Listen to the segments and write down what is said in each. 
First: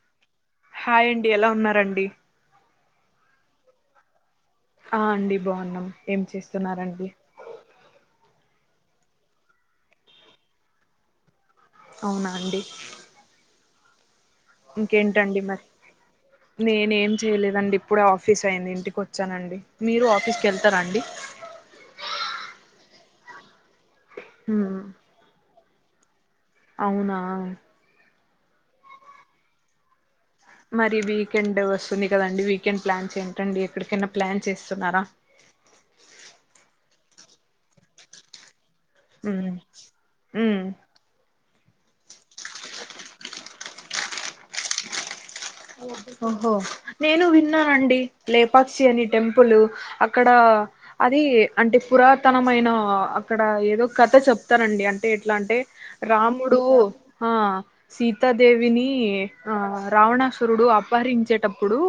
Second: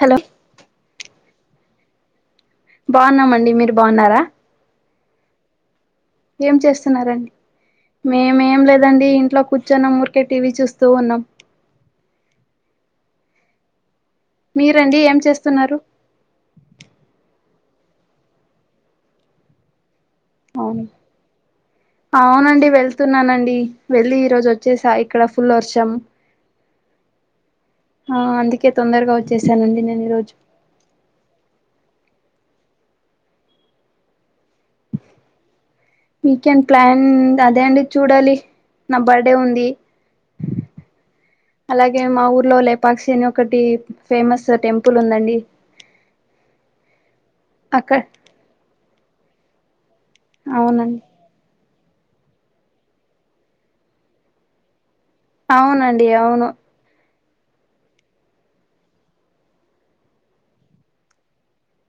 Hello హాయిండి ఎలా ఉన్నారండి బాగున్నాం అండి మీరు బాగున్నారా ఆ అండి బాగున్నాం ఏం చేస్తున్నారండి మేమేం లేదండి ఇంట్లో కూర్చున్నము ఊరికే టీవీ చూస్తూ ఉన్నాం అవునా అండి మీరండి ఏం ఇంకేంటండి మరి చేస్తున్నారు నేనే ఏం చేయలేదండి ఇప్పుడే ఆఫీస్ అయింది ఇంటికి వచ్చానండి మీరు ఆఫీస్కి వెళ్తారా అవును అండి అవునండి వెళ్తున్నానండి వెళ్ళి ఈ రోజు హ్మ్ వచ్చేసా ఇక్కడ ఫుల్ వర్షం అవునా ఆ అందుకే తొందరగా వచ్చేసానండి నేను ఈ రోజు మరి వీకెండ్ వస్తుంది కదండి వీకెండ్ ప్లాన్స్ ఏంటి అండి ఎక్కడికైనా ప్లాన్ చేస్తున్నారా వి కేన్ ప్లాన్ అదే అండి చూడాలి నా బర్డే హ్మ్ ఉంది హ్మ్ అలాగే మా ఊర్లో లేపాక్షి అని ఒకటి ఫేమస్ టెంపుల్ ఉందండి ఓహో నేను అక్కడ విన్నానండి లేపాక్షి అని టెంపులు అక్కడ అవునండి అది అంటే పురాతనమైన అక్కడ ఏదో కథ చెప్తారండి అం టే ఎట్లా అంటే అవునండి అవును రాముడు ఆ సీతా దేవినీ ఆ రావణసు ట్రూడు అపహరించేటప్పుడు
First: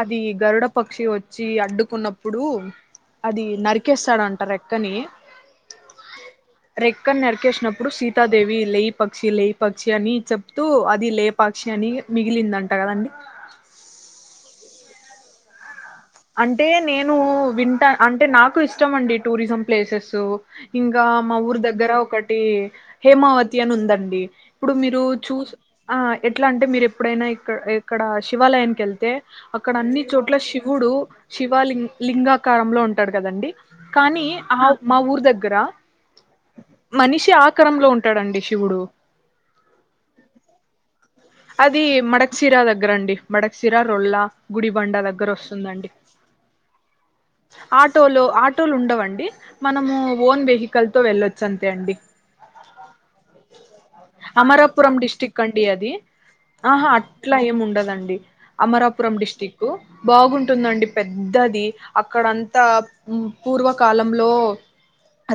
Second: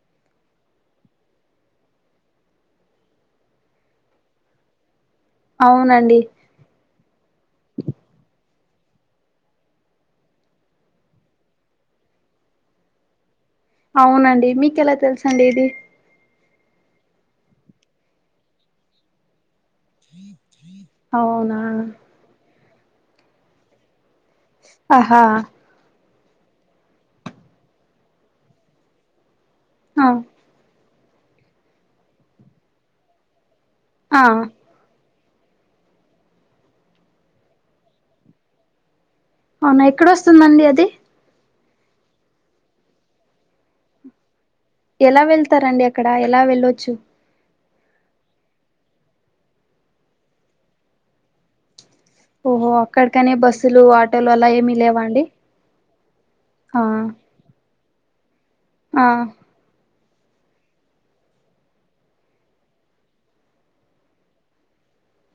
అది గరుడ పక్షి వచ్చి అడ్డుకున్నప్పుడు అది నరికేస్తాడు అంటా రేక్కని అవునండి అక్కడ నరికేసినప్పుడు సీతాదేవి లే పక్షి లే పక్షి అని చెప్తూ అది లేపాక్షి అని మిగిలిందం అంటా కదండి అవునండి మీకెలా తెలుసండి ఇది అంటే నేను వింటా అంటే నాకు ఇష్టం అండి టూరిజం ప్లేసెస్ ఇంకా మా అవునా ఊరు దగ్గర ఒకటి హేమావతి అని ఉందండి ఇప్పుడు మీరు ఆహా చూస్ ఆ ఎట్లా అంటే మీరు ఎప్పుడైనా ఇక్క ఇక్కడ శివాలయానికి వెళ్తే అక్కడ అన్ని ఆ చోట్ల శివుడు శివాలి లింగాకారంలో ఉంటాడు కదండి. కానీ ఆ మా ఊరు దగ్గ్ గ్ర మనిషి ఆకారంలో ఉంటాడండి శివుడు అవునా ఎక్కడ వస్తుందండి అది అది మడకశిరా దగ్గర అండి మడకశిరా రొల్లా గుడిబండ ఎలా దగ్గర వెళ్తారండి అక్కడ ఎలా వెళ్ళొచ్చు ఆటోలు ఆటోలు ఉండవండి మనము ఓన్ వెహికల్తొ వెళ్ళొచ్చు అంతే అండి. ఓహో అక్కడికనే బస్సులు ఆటోలు అలా ఏమి అమరాపురం లేవా అండి. డిస్టిక్ అది ఆ ఆహా అట్లా ఏమి ఉండదండి ఆ అమరాపురం డిస్టిక్కు బాగుంటుందండి పెద్దది అక్కడంతా పూ పూర్వకాలంలో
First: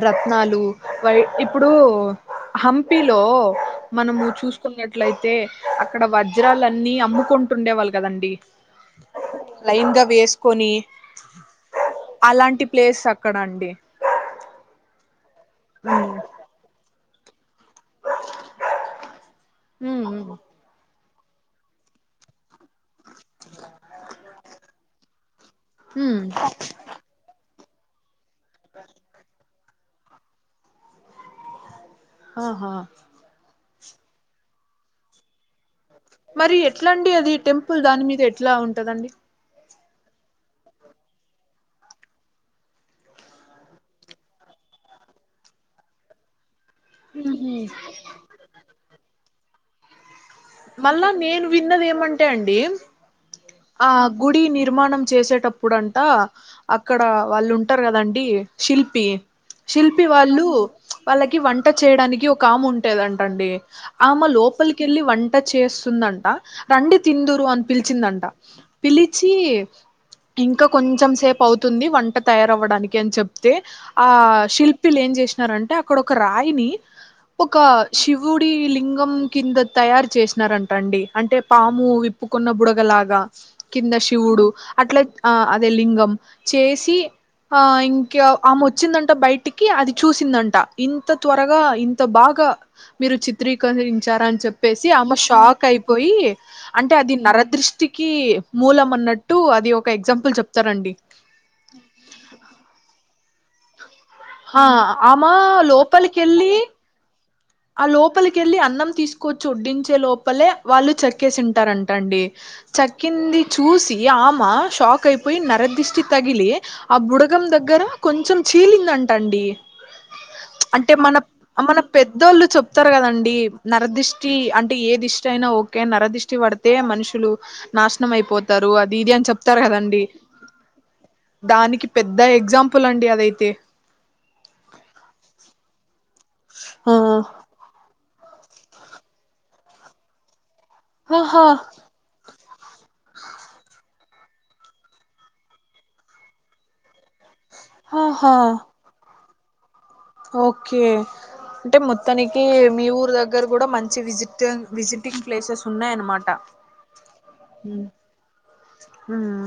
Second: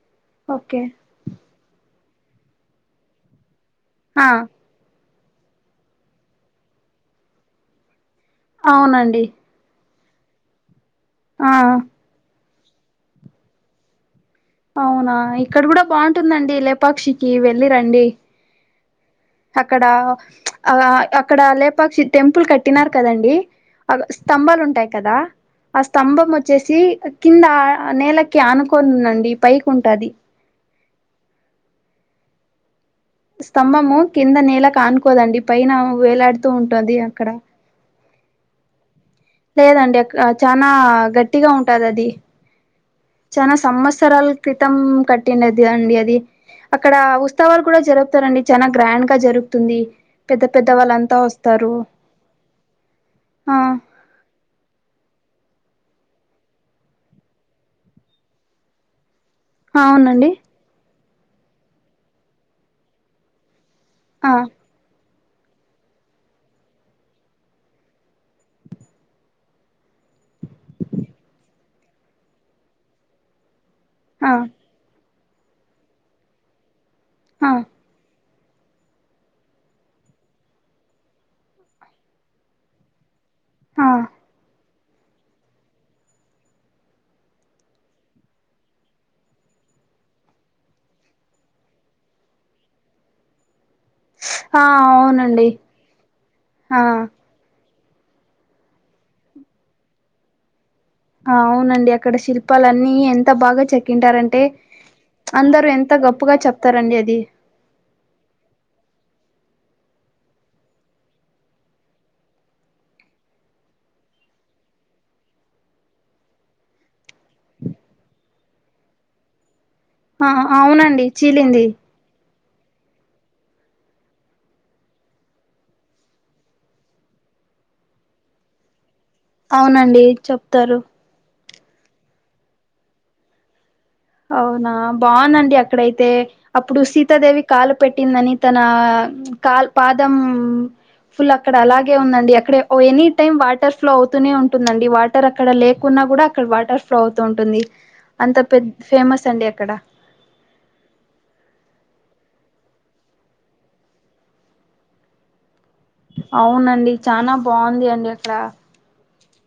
రత్నాలు ఓకే వై ఇప్పుడు హంపీలో మనము ఆ చూసుకున్నట్లయితే అక్కడ వజ్రాలన్నీ అమ్ముకుంటుండేవాళ్ళు కదండి. అవునండి ఇంగా వేస్కోని ఆ ప్లేస్ అక్కడ అండి అవునా ఇక్కడ కూడా ఉమ్ బాగుంటుందండి లేపాక్షికి వెళ్ళి రండి. అక్కడ ఉమ్ ఉమ్ చ్ ఆ అక్కడ లేపాక్షి టెంపుల్ క కట్టినారు కదాండి అగు స్తంభాలు ఉంటాయి కదా ఆ హ్మ్ స్తంభం వొచ్చేసి కింద నేలకి ఆనుకోనుందండి పైకి ఉంటాది ఆహా తంభము కింద నేలకు అనుకోదండి పైన వేలాడుతూ మరి ఉంటుంది ఎట్లాండి అక్కడ అది టెంపుల్ దాని మీద ఎట్లా ఉంటాదండి. లేదండి అక్ చానా గట్టిగా ఉంటాది అది చానా సంవత్సరాల క్రితం కట్టిండేది దండి అది అక్కడ ఉత్సవాలు కూడా జరుపుతారండి చానా గ్రాండ్ గా జరుగుతుంది. పెద్ద పెద్ద మళ్ళా వాళ్ళంతా నేను వస్తారు విన్నది ఏమంటే అండి ఆ గుడి నిర్మాణం చేసేటప్పుడు ఇప్పుడంట అక్కడ వాళ్ళు ఉంటారు కదండి శిల్పి శిల్పి అవునండి వాళ్ళు వాళ్ళకి వంట చేయడానికి ఒక ఆమే ఉంటదంటా అండి. ఆమ ఆ లోపలికెళ్లి వన్ ట చేస్తుందంట రండి తిందురు అని పిలిచిందంట పిలిచి ఇంకా కొంచెం సేపు అవుతుంది వంట తయారవ్వడానికి అని చెప్తే. ఆ శిల్పిలు ఏం చేసినారంటే అక్కడ ఒక రాయిని ఆ ఒక శివ్ గుడి లింగం కింద తయారు చేసినారంటండి అంటే పాము విప్పుకున్న బుడగలాగా ఆ కింద శివుడు అట్లే ఆ అదే లింగం చేసి ఆ ఇంకా ఆమె వచ్చిందంట బయటికి అది చూసిందంట ఇంత త్వరగా ఇంత బాగ్ కా మీరు చిత్రీ అకరించారా అని చెప్పేసి ఆ మ్మ షాక్ అయిపోయి ఆ అంటే అది నరదృష్టి టికి మూలం అన్నట్టు అది ఒక ఎక్సమ్పుల్ చెప్ అవునండి అక్కడ శిల్పాలన్నీ ఎంత బాగా చెక్ కింటారంటే ఆ ఆమ అందరూ ఎంత గొప్పగా లోపలికెళ్ళి చెప్తారండి అది. ఆ లోపలికెళ్ళి అన్నం తీసుకొచ్చి ఒడ్డించే లోపలే వాళ్ళు చెక్కేసింటారంటా అండి. చక్కింది చూసి ఆమె షాక్ అయిపోయి నరదిష్టి తగిలి ఆ బుడగం దగ్గర కొంచం చీలిందంటండి ఆ అంటే అవునండి మన చీలింది మన పెద్ద పెద్దోళ్ళు చెప్తారు కదండి నరదిష్టి అంటే ఏ దిష్టి అయినా ఓకే నరదిష్టి పడితే మనుషు లు నాశనం అయిపోతారు అది ఇది అని చెప్తారు కదండి అవునండి చెప్తారు దానికి పెద్ద ఎగ్జాంపుల్ అండి అదైతే అవున బాగుందండి అక్కడైతే అప్పుడు ఆ సీతాదేవి కాలు పెట్టిందని తన కాల్ పాదం ఫుల్ ఆహా అక్కడ అలాగే ఉందండి అ అక్కడ ఎనీ టైమ్ వాటర్ ఫ్లో అవుతూనే ఉంటుందండి వాటర్ అక్కడ లేకున్నా కూడ అక్కడ వాటర్ ఫ్లో అవుతూ ఉంటుంది ఉంటుంది ఆహా అంత పెద్ద ఫేమస్ అండి అక్కడ ఓకే అంటే మొత్తానికి మీ ఊరు దగ్గర కూడ మంచి విజిట్ విజిటింగ్ ప్లేసెస్ ఉన్నాయన్నమాట అవునండి చానా బాగుంది అండి అక్కడ హుమ్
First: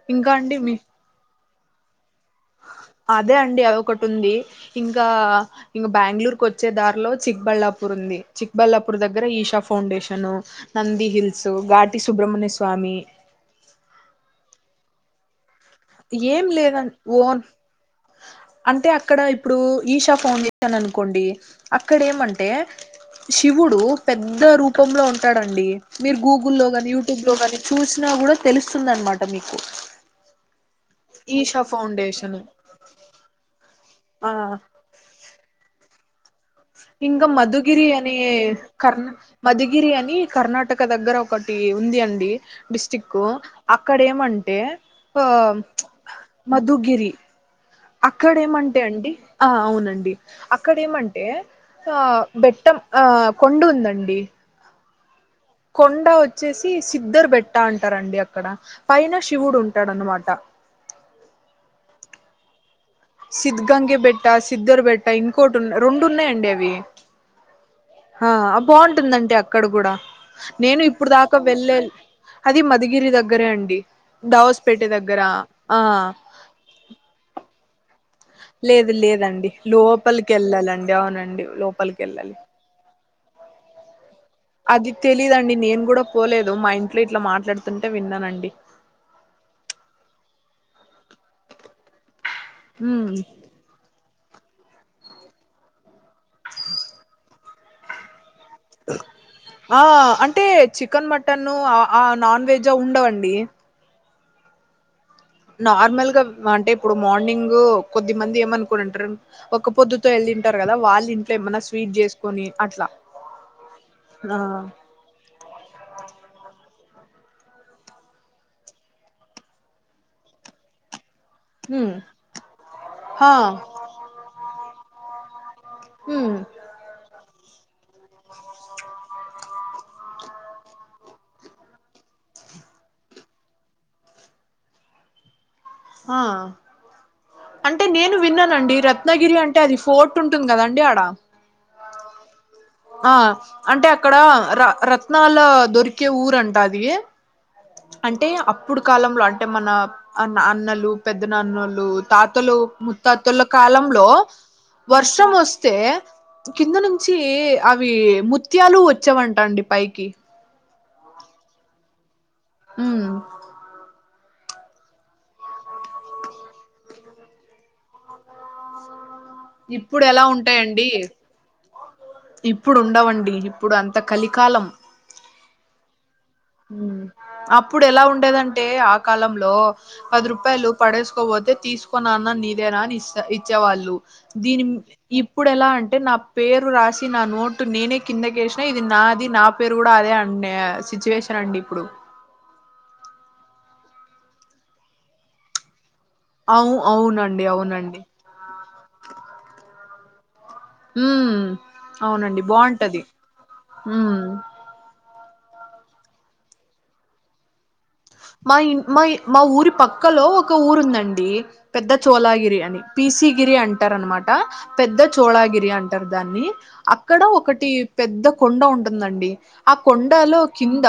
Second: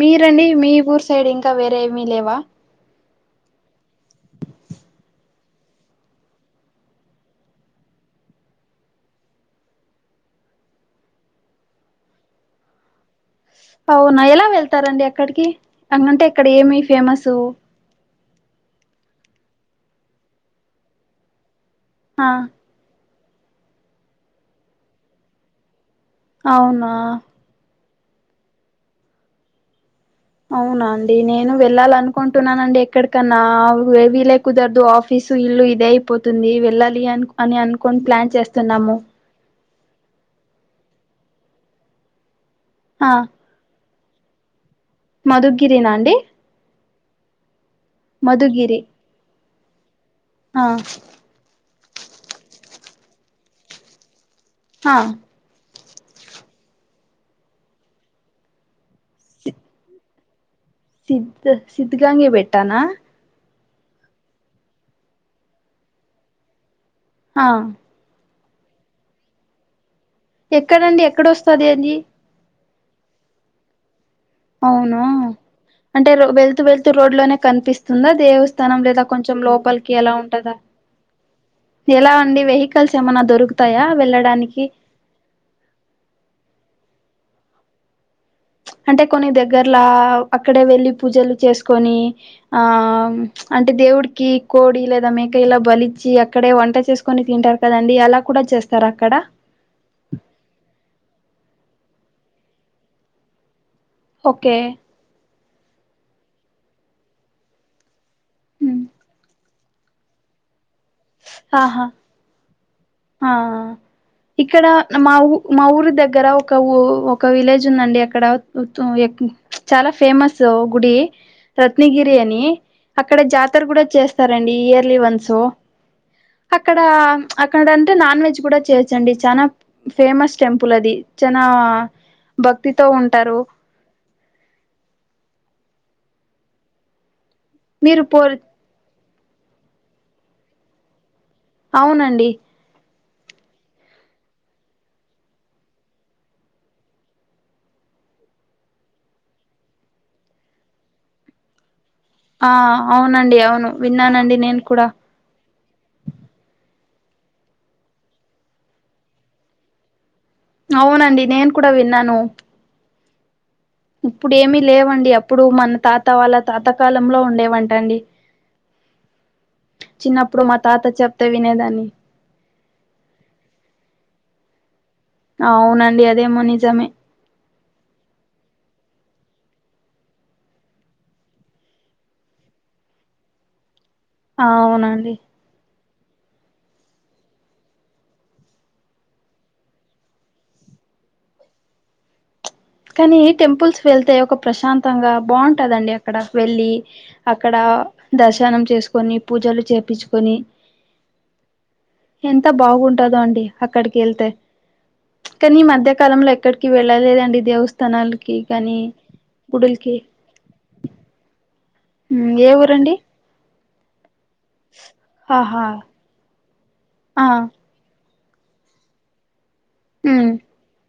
మీరండి మీ ఊర్ సైడ్ ఇంక వేరేమీ లేవా అదే అండి అది ఒకటి ఉంది ఇంకా ఇంక బెంగళూరుకి వచ్చే దారిలో చిక్బళ్ళాపూర్ ఉంది చిక్బల్లాపూర్ దగ్గర ఈషా ఫౌండేషను నంది హిల్స్ ఘాటి సుబ్రహమణ్య స్వామి మ్ అవునా ఎలా వెళ్తారంండి అక్కడికి అందు కంటే ఇక్కడ ఏం ఏమి లేదండి ఫేమస్ ఓన్ అంటే అక్కడ ఇప్పుడు ఈషా ఫౌండేషన్ అనుకోండి అక్కడ ఆ ఏమంటే శివుడు పెద్ద రూపంలో ఉంటాడంండి మీరు గూగుల్లో కానీ అవునా యూట్యూబ్ లో ని చూసినా కూడ తెలుస్తుందనమాట మీకు అవునా అండి నేను ఈషా వెళ్ళాల ఫౌండేషన్ అనుకుంటున్నానండి ఎక్కడికన్నా ఏ ఆ వీలే కుదరదు ఆఫీసు ఇల్లు ఇదె అయిపోతుంది వెళ్ళాలి అ ఇంకా అని మధుగిరి అనుకోని ప్లాన్ చేస్తున్నాము గిరి అని కర్ణాటక దగ్గర ఒకటి ఉంది అండి డిస్టి్క్ ఆ కు ఇక్కడ ఏమంటే మధుగిరినా అండి మధుగిరి అక్కడేమంటే మధుగిరి అండి ఆ అవునండి ఆ అక్కడేమంటే ఆ బెట్టం ఆ కొండు ఉందండి అ కొండ వచ్చేసి సిద్దర్ బెట్ట అంటారండి అక్కడ పైన శివుడు ఉంటాడనమాట సిద్ సిద్గంగి బెట్టాన సిద్గంగి బెట్ట సిద్ద్దరు బెట్ట ఇంకోటి ఉ రెండు ఉన్నాయంండి అవి అ ఆ బాగుంటదండి అక్కడ కూడ నేను ఎక్కడండి ఇప్పుడు దాక ఎక్కడొస్తది వెళ్ళ అది అది మధగిరి దగ్గరే అండి దావస్పేట అవునా దగ్గర ఆ అంటే వెళ్తూ వెళ్తూ రోడ్ లోనే కనిపిస్తా వస్తుంద దేవస్థానం లేదు లేదా కొంచం లేదండి లోపలికి ఎలా ఉంటదా వెళ్ళాలండి అవునండి లోపలికి ఎలా వెళ్ళాలి అండి వెహికల్స్ ఏమన్న దొరుకుతాయ వెళ్ళ అది తెలీదండి నేను కూడ పోలేదు మా ఇంట్లో ఇట్ల మాట్లాడుతుంటే విన్నానండి అంటే కొన్ని దగ్గర్లా అక్కడే వెళ్లిి పూజలు చేసుకొని ఆ ఉమ్ అంటే దేవుడి కి కోడి లేదా మేక ఇలా బలిచ్చిి అక్కడే వంట చేసుకొని తింటారు కదండి అలా కూడా చేస్తారా అక్కడ ఆ అంటే చికెన్ మటన్ న్ ఆ నాన్ వెజ్ ఉండవండి ఓకె నార్మల్ గా అంటే ఇప్పుడు మార్నింగ్ కొద్ది మంది ఏమనుకునింటారు ఒక్క, పొద్దుతో, ఎల్డింటారు, గదా, వాళ్ళింట్లో, ఏమన్నా, ఆహా స్వీట్, జెసుకొని, అట్ల. ఆ, ఇక్కడ, మా, ఊ, మాఊరి, దగ్గర, ఒక, ఊ. ఒక, విలేజ్, ఉందండి, అక్కడ, తుం ఏ క్ చాలా, ఫేమస్, ఓ గుడి. ఉమ్ రత్నగిరి, అనీ, అక్కడ, హా జాతర, గుడ, జెస్తారంండి, ఇయర్లీ, వన్స్స్. ఉమ్ అక్కడ, అక్కడంటే, నాన్ వెజ్, గుడ, చేయొచ్చండి, చనా. ఫేమస్, టెంపుల్, అది, చనా, భక్తితో, ఉంటారు. [inaudible] ఆ, అంటే, మీరు నేను, పో విన్నానండి, రత్. రత్నగిరి, అంటే, అది, ఫోర్ట్, ఉంటుంది, గదండి, ఆడ. అవునండి. ఆ అంటే, అక్కడా, ర రత్నాల, దొరికే, ఊరంట, అదీ ఏ. అంటే, అప్పుడు, కాలంలో, అంటే, మన, అ అన్నలు, పెద్ద నాన్నలూ. ఆ తాతలు, అవునండి ముత్తాతల అవును కాలంలో, విన్నానండి నేను కూడా వర్షం, వొస్తే, కింద, ను. చ్చి అవి, ముత్యాలు, వొచ్చేవంట, అండి, పైకి. అవునండి, నేను, కూడా, విన్నాను. ఉమ్. ఇప్పుడు, ఏమి, లేవండి, అప్పుడు, మన, తాత, వాళ్ళ, తాతకాలంలో, ఉండేవంటండి. ఇప్పుడు, ఎలా, చిన్నప్పుడు మా తాత ఉంటాయండి. చెప్తే వినేదాన్ని ఇప్పుడు, ఉండవండి, ఇప్పుడు, అంత, కలికాలం. అవునండి, అదేమో, నిజమే. అప్పుడెల, ఉండేదంటే, ఆ కాలంలో, పది, రూపాయలు, పడేసుకోవొతే, తీసుకో, నాన్న, నీదే, అ. నాని స్ అ ఇచ్చేవాళ్ళు, దీని మి అవునండి ఇప్పుడు, ఎలా, అంటే. అంటే, నా పేరు, రాసి, నా నోట్, నేనే, కిందకేసినా, ఇది నాది, నా పేరు, గుడ, అదే, అన్నే సీ. సిచ్యువేషన్, అండి, ఇప్పుడు. కానీ, టెంపుల్స్, వెళ్తే, ఒక ప్రశాంతంగా, బాటదండి. అక్కడకు, వెళ్లి, అవు అవునండి అక్కడ, అవునండి దర్శనం, చేసుకొని, పూజలు, చేపిచ్చుకొని. ఉమ్ అవునండి ఎంత, బాగుంటది బాగుంటందో, అండి, అక్కడికి, ఉమ్ ఎళ్తే. కానీ, మధ్యకాలంలో, ఎక్కడికి, వెళ్ళలేదండి, దేవు. మాయిన్, మాయి, మా ఊరి, గుడులకి పక్కలో, ఒక, ఊరుందండి, ఇ. పెద్ద హ్మ్ ఏ చోలాగిరి, అని ఊరండి పీసిగిరి, అంటారు, అన్నమా. నా పెద్ద, ఆహా చోళాగిరి, అంటారు, దాన్ని, అక్కడ, ఆ ఒకటి. పెద్ద కొండ, ఉంటుందండి, ఆ ఉమ్ కొండలో, కింద,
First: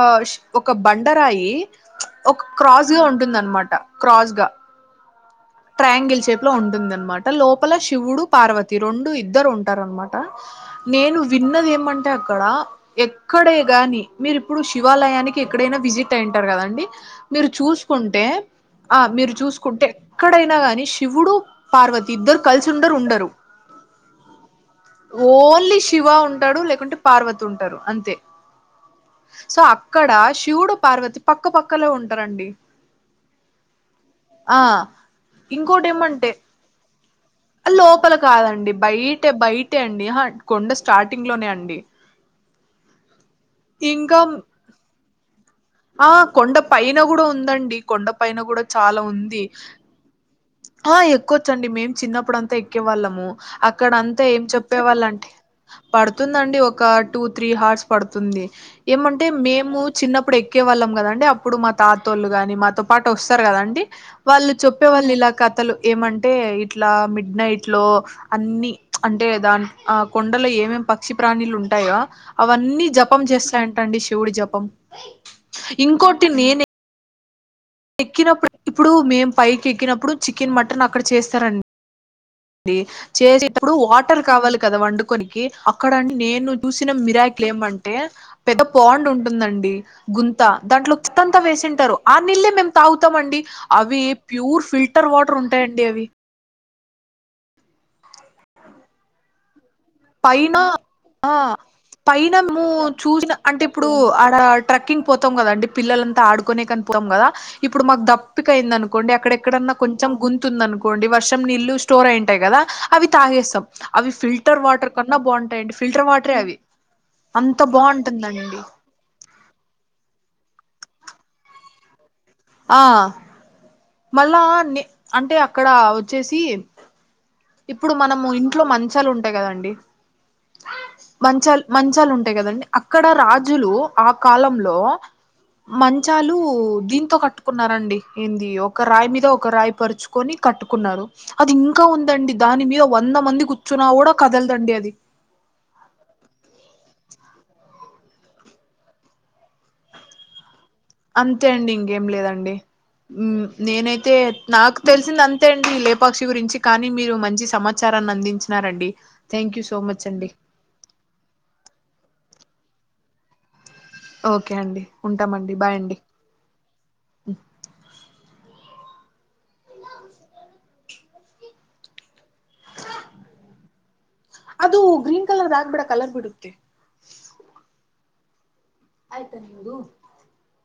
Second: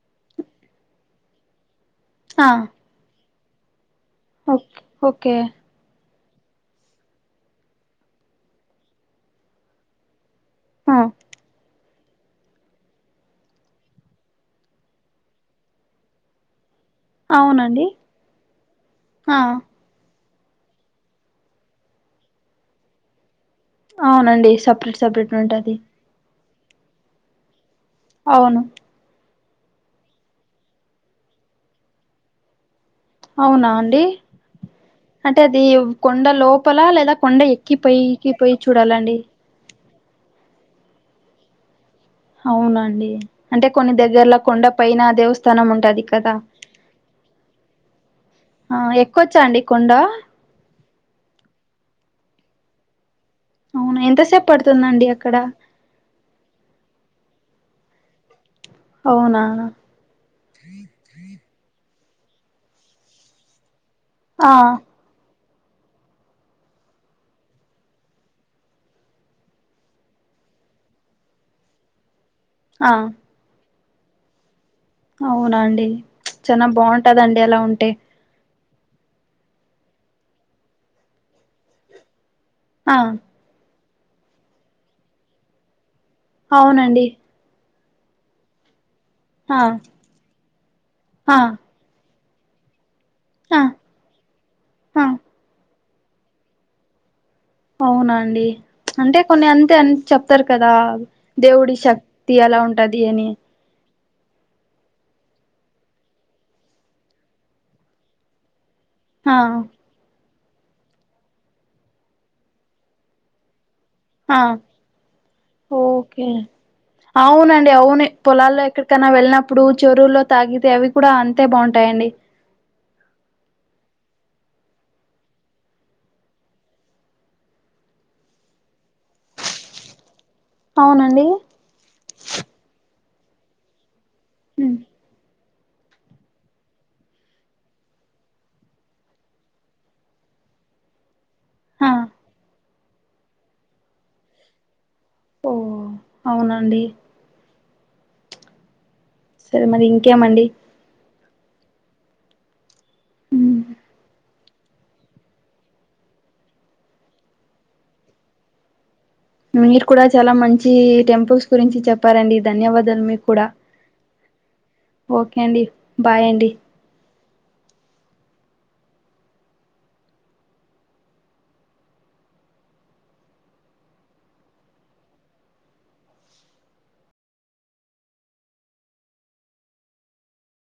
అ షి ఒక బం. బండ రాయి, ఒక, ఆ క్రాస్, గా ఉంటుందన్న, మాట, క్రాస్, గా. ఓకే ఓకే ఎంగిల్ షేప్ లో, ఉంటుందన్నమాట, లోపల, శివుడు, పార్వతి, రొండు, ఇద్దరు, ఉంటారన్న, మాట. ఆ నేను విన్నదేమం. అంటే, అక్కడ, ఎక్కడే గాని, మీరు ఇప్పుడు, శివాలయానికి, ఎక్కడైనా, విజిట్, అయింటారు, గదండి. మీరు, అవునండి చూసుకుంటే, ఆ మీరు, ఆ చూసుకుంటే. ఎక్కడైనా గాని, శివుడు, పార్వతి, ఇద్దరు, కలిసి, ఉండరు, ఉండరు. అవునండి, సపరేట్, సపరేట్, అంటది. ఓన్లీ శివ ఉంటాడు, లేకుంటే, పార్వతి, ఉంటారు, అంతే. అవును సో అక్కడ, శివుడు, పార్వతి, పక్క, పక్కలో, ఉంటారండి. అవునా, అండి. ఆ అంటే, అది వ్ ఇంకోటి కొండ, ఏమంటే లోపల, లేదా కొండ, ఎక్కి, పోయికి, పోయి, చూడాలండి. అంతే, అండి, కొండ స్టార్టింగ్, లోనే, అండి. అవునండి, అంటే, కొన్ని, ఇంకా దగ్గర్ల, కొండ పైన, దేవస్థ. ఆ కొండ పైన కూడ ఉందండి కొండ పైన కూడ ఆ చాల ఎక్కొచ్చా ఉంది అండి కొండ ఆ ఎక్కొచ్చండి మేము చిన్నప్పుడంతా ఎక్కేవాళ్ళము అక్కడ అవునా అంతా ఏం ఎంతసేపు పడుతుందండి చెప్పేవాళ్ళంటే అక్కడ పడుతుందండి ఒక టూ త్రీ హార్స్ పడుతుంది ఏమంటే అవునా మేము చిన్నప్పుడు ఎక్కేవాళ్ళం కదా అండి ఆప్పుడు మా తతోళ్ళు గాని మాతో పాటు వస్తారు కదా అండి ఆ వాళ్ళు చెప్పేవాళ్ళు ఇలా కథలు ఏమంటే ఇట్లా మిడ్ నైట్ లో అన్ని అంటే దా కొండ లో ఏమేం పక్షి ప్రాణీలు ఉంటాయో అవన్నీ జపం చేస్తాయంటండి శివుడి జపం అవునాండి ఇంకోటి నేను చన బాగుంటదండి అలా ఉంటే ఎక్కినప్పుడు ఇప్పుడు మేం పైకి ఎక్కినప్పుడు చికెన్ మటన్ అక్కడ చేస్తారన్ ఆ చేసేటప్పుడు వాటర్ కావాలి కదా వండుకొనికి అక్కడ నేను చూసిన అవునండి మిరకిల్ ఏమంటే పెద్ద పండ్ ఆ ఉంటుందండి గుంత ఆ దాంట్లోత్తంతా చ్వేసింటారు ఆ నీల్లే మేము తాగుతామండి ఆ అవి ప్యూర్ ఆ ఫిల్టర్ వాటర్ ఉంటాయండి అవి అవునండి అంటే కొన్ని అ అ అని చెప్తారు పైన కదా ఆ దేవుడి పైన శక్తి అలా మేము ఉంటది అని చూసిన అంటే ఇప్పుడు ఆడ ట్రెక్కింగ్ పోతాం కదా అండి పిల్లల్లంతా ఆడుకునే కని పోతం కదా ఇప్పుడు మాకు దప్పిక అయింద అను అనుకోండి ఆ అక్కడెక్కడన్నా కొంచెం గుంతు ఉంది అనుకోండి వర్షం నీల్లు స్టోర్ అయింటాయి కదా అవి తగేస్తం అవి ఆ ఫిల్టర్ వాటర్ కన్నా బాగుంటాయండి ఫిల్టర్ ఓకే వాటరే అవి అంత అవునండి అవును బాగుంటుందండి పొలాల్లో ఎక్కడికైనా వెళ్ళినప్పుడు చెరువుల్లో త తగితే అవి కూడా అంతే బాగుంటయండి ఆ మళ్ళా అంటే అక్కడ వచ్చేసి ఇప్పుడు మనము ఇంట్లో మంచాలు ఉంటాయి కదండి అవునండి మంచాలు మంచాలు ఉంటాయి కదండి అ ఇక్కడ రాజులు ఆ కాలంలో హ్మ్. మంచాలు దీంతో కట్ కట్టుకున్నారండి ఏంది ఒక రాయి మీద ఒక రాయి పరుచుకొని కట్టుకున్నారు అది ఇంకా ఆ ఉందండి దాని మీద వంద మంది కూర్చున్నా కూడ కదలదండి అది ఓ అవునండి సరే మరి ఇంకేమండి అంతే అండి ఇంకేం లేదండి హ్మ్. నేనైతే నాకు తెలిసింది అంతే అండి లేపాక్షి గురించి కానీ మీరు మంచి సమాచారాన్ని అందించినారండి థ్యాంక్ యూ సో మీరు కూడ మచ్ అండి చాలా మంచి టెంపుల్స్ గురించి చెప్పారండి ధన్యవాదాలు మీకు కూడ ఓకే అండి ఓకే ఉంటామండి అండి బాయ్ అండి ఇ స [inaudible] అద గ్రీన్ కలర్ [unintelligible] కలర్ పడుది [unintelligible]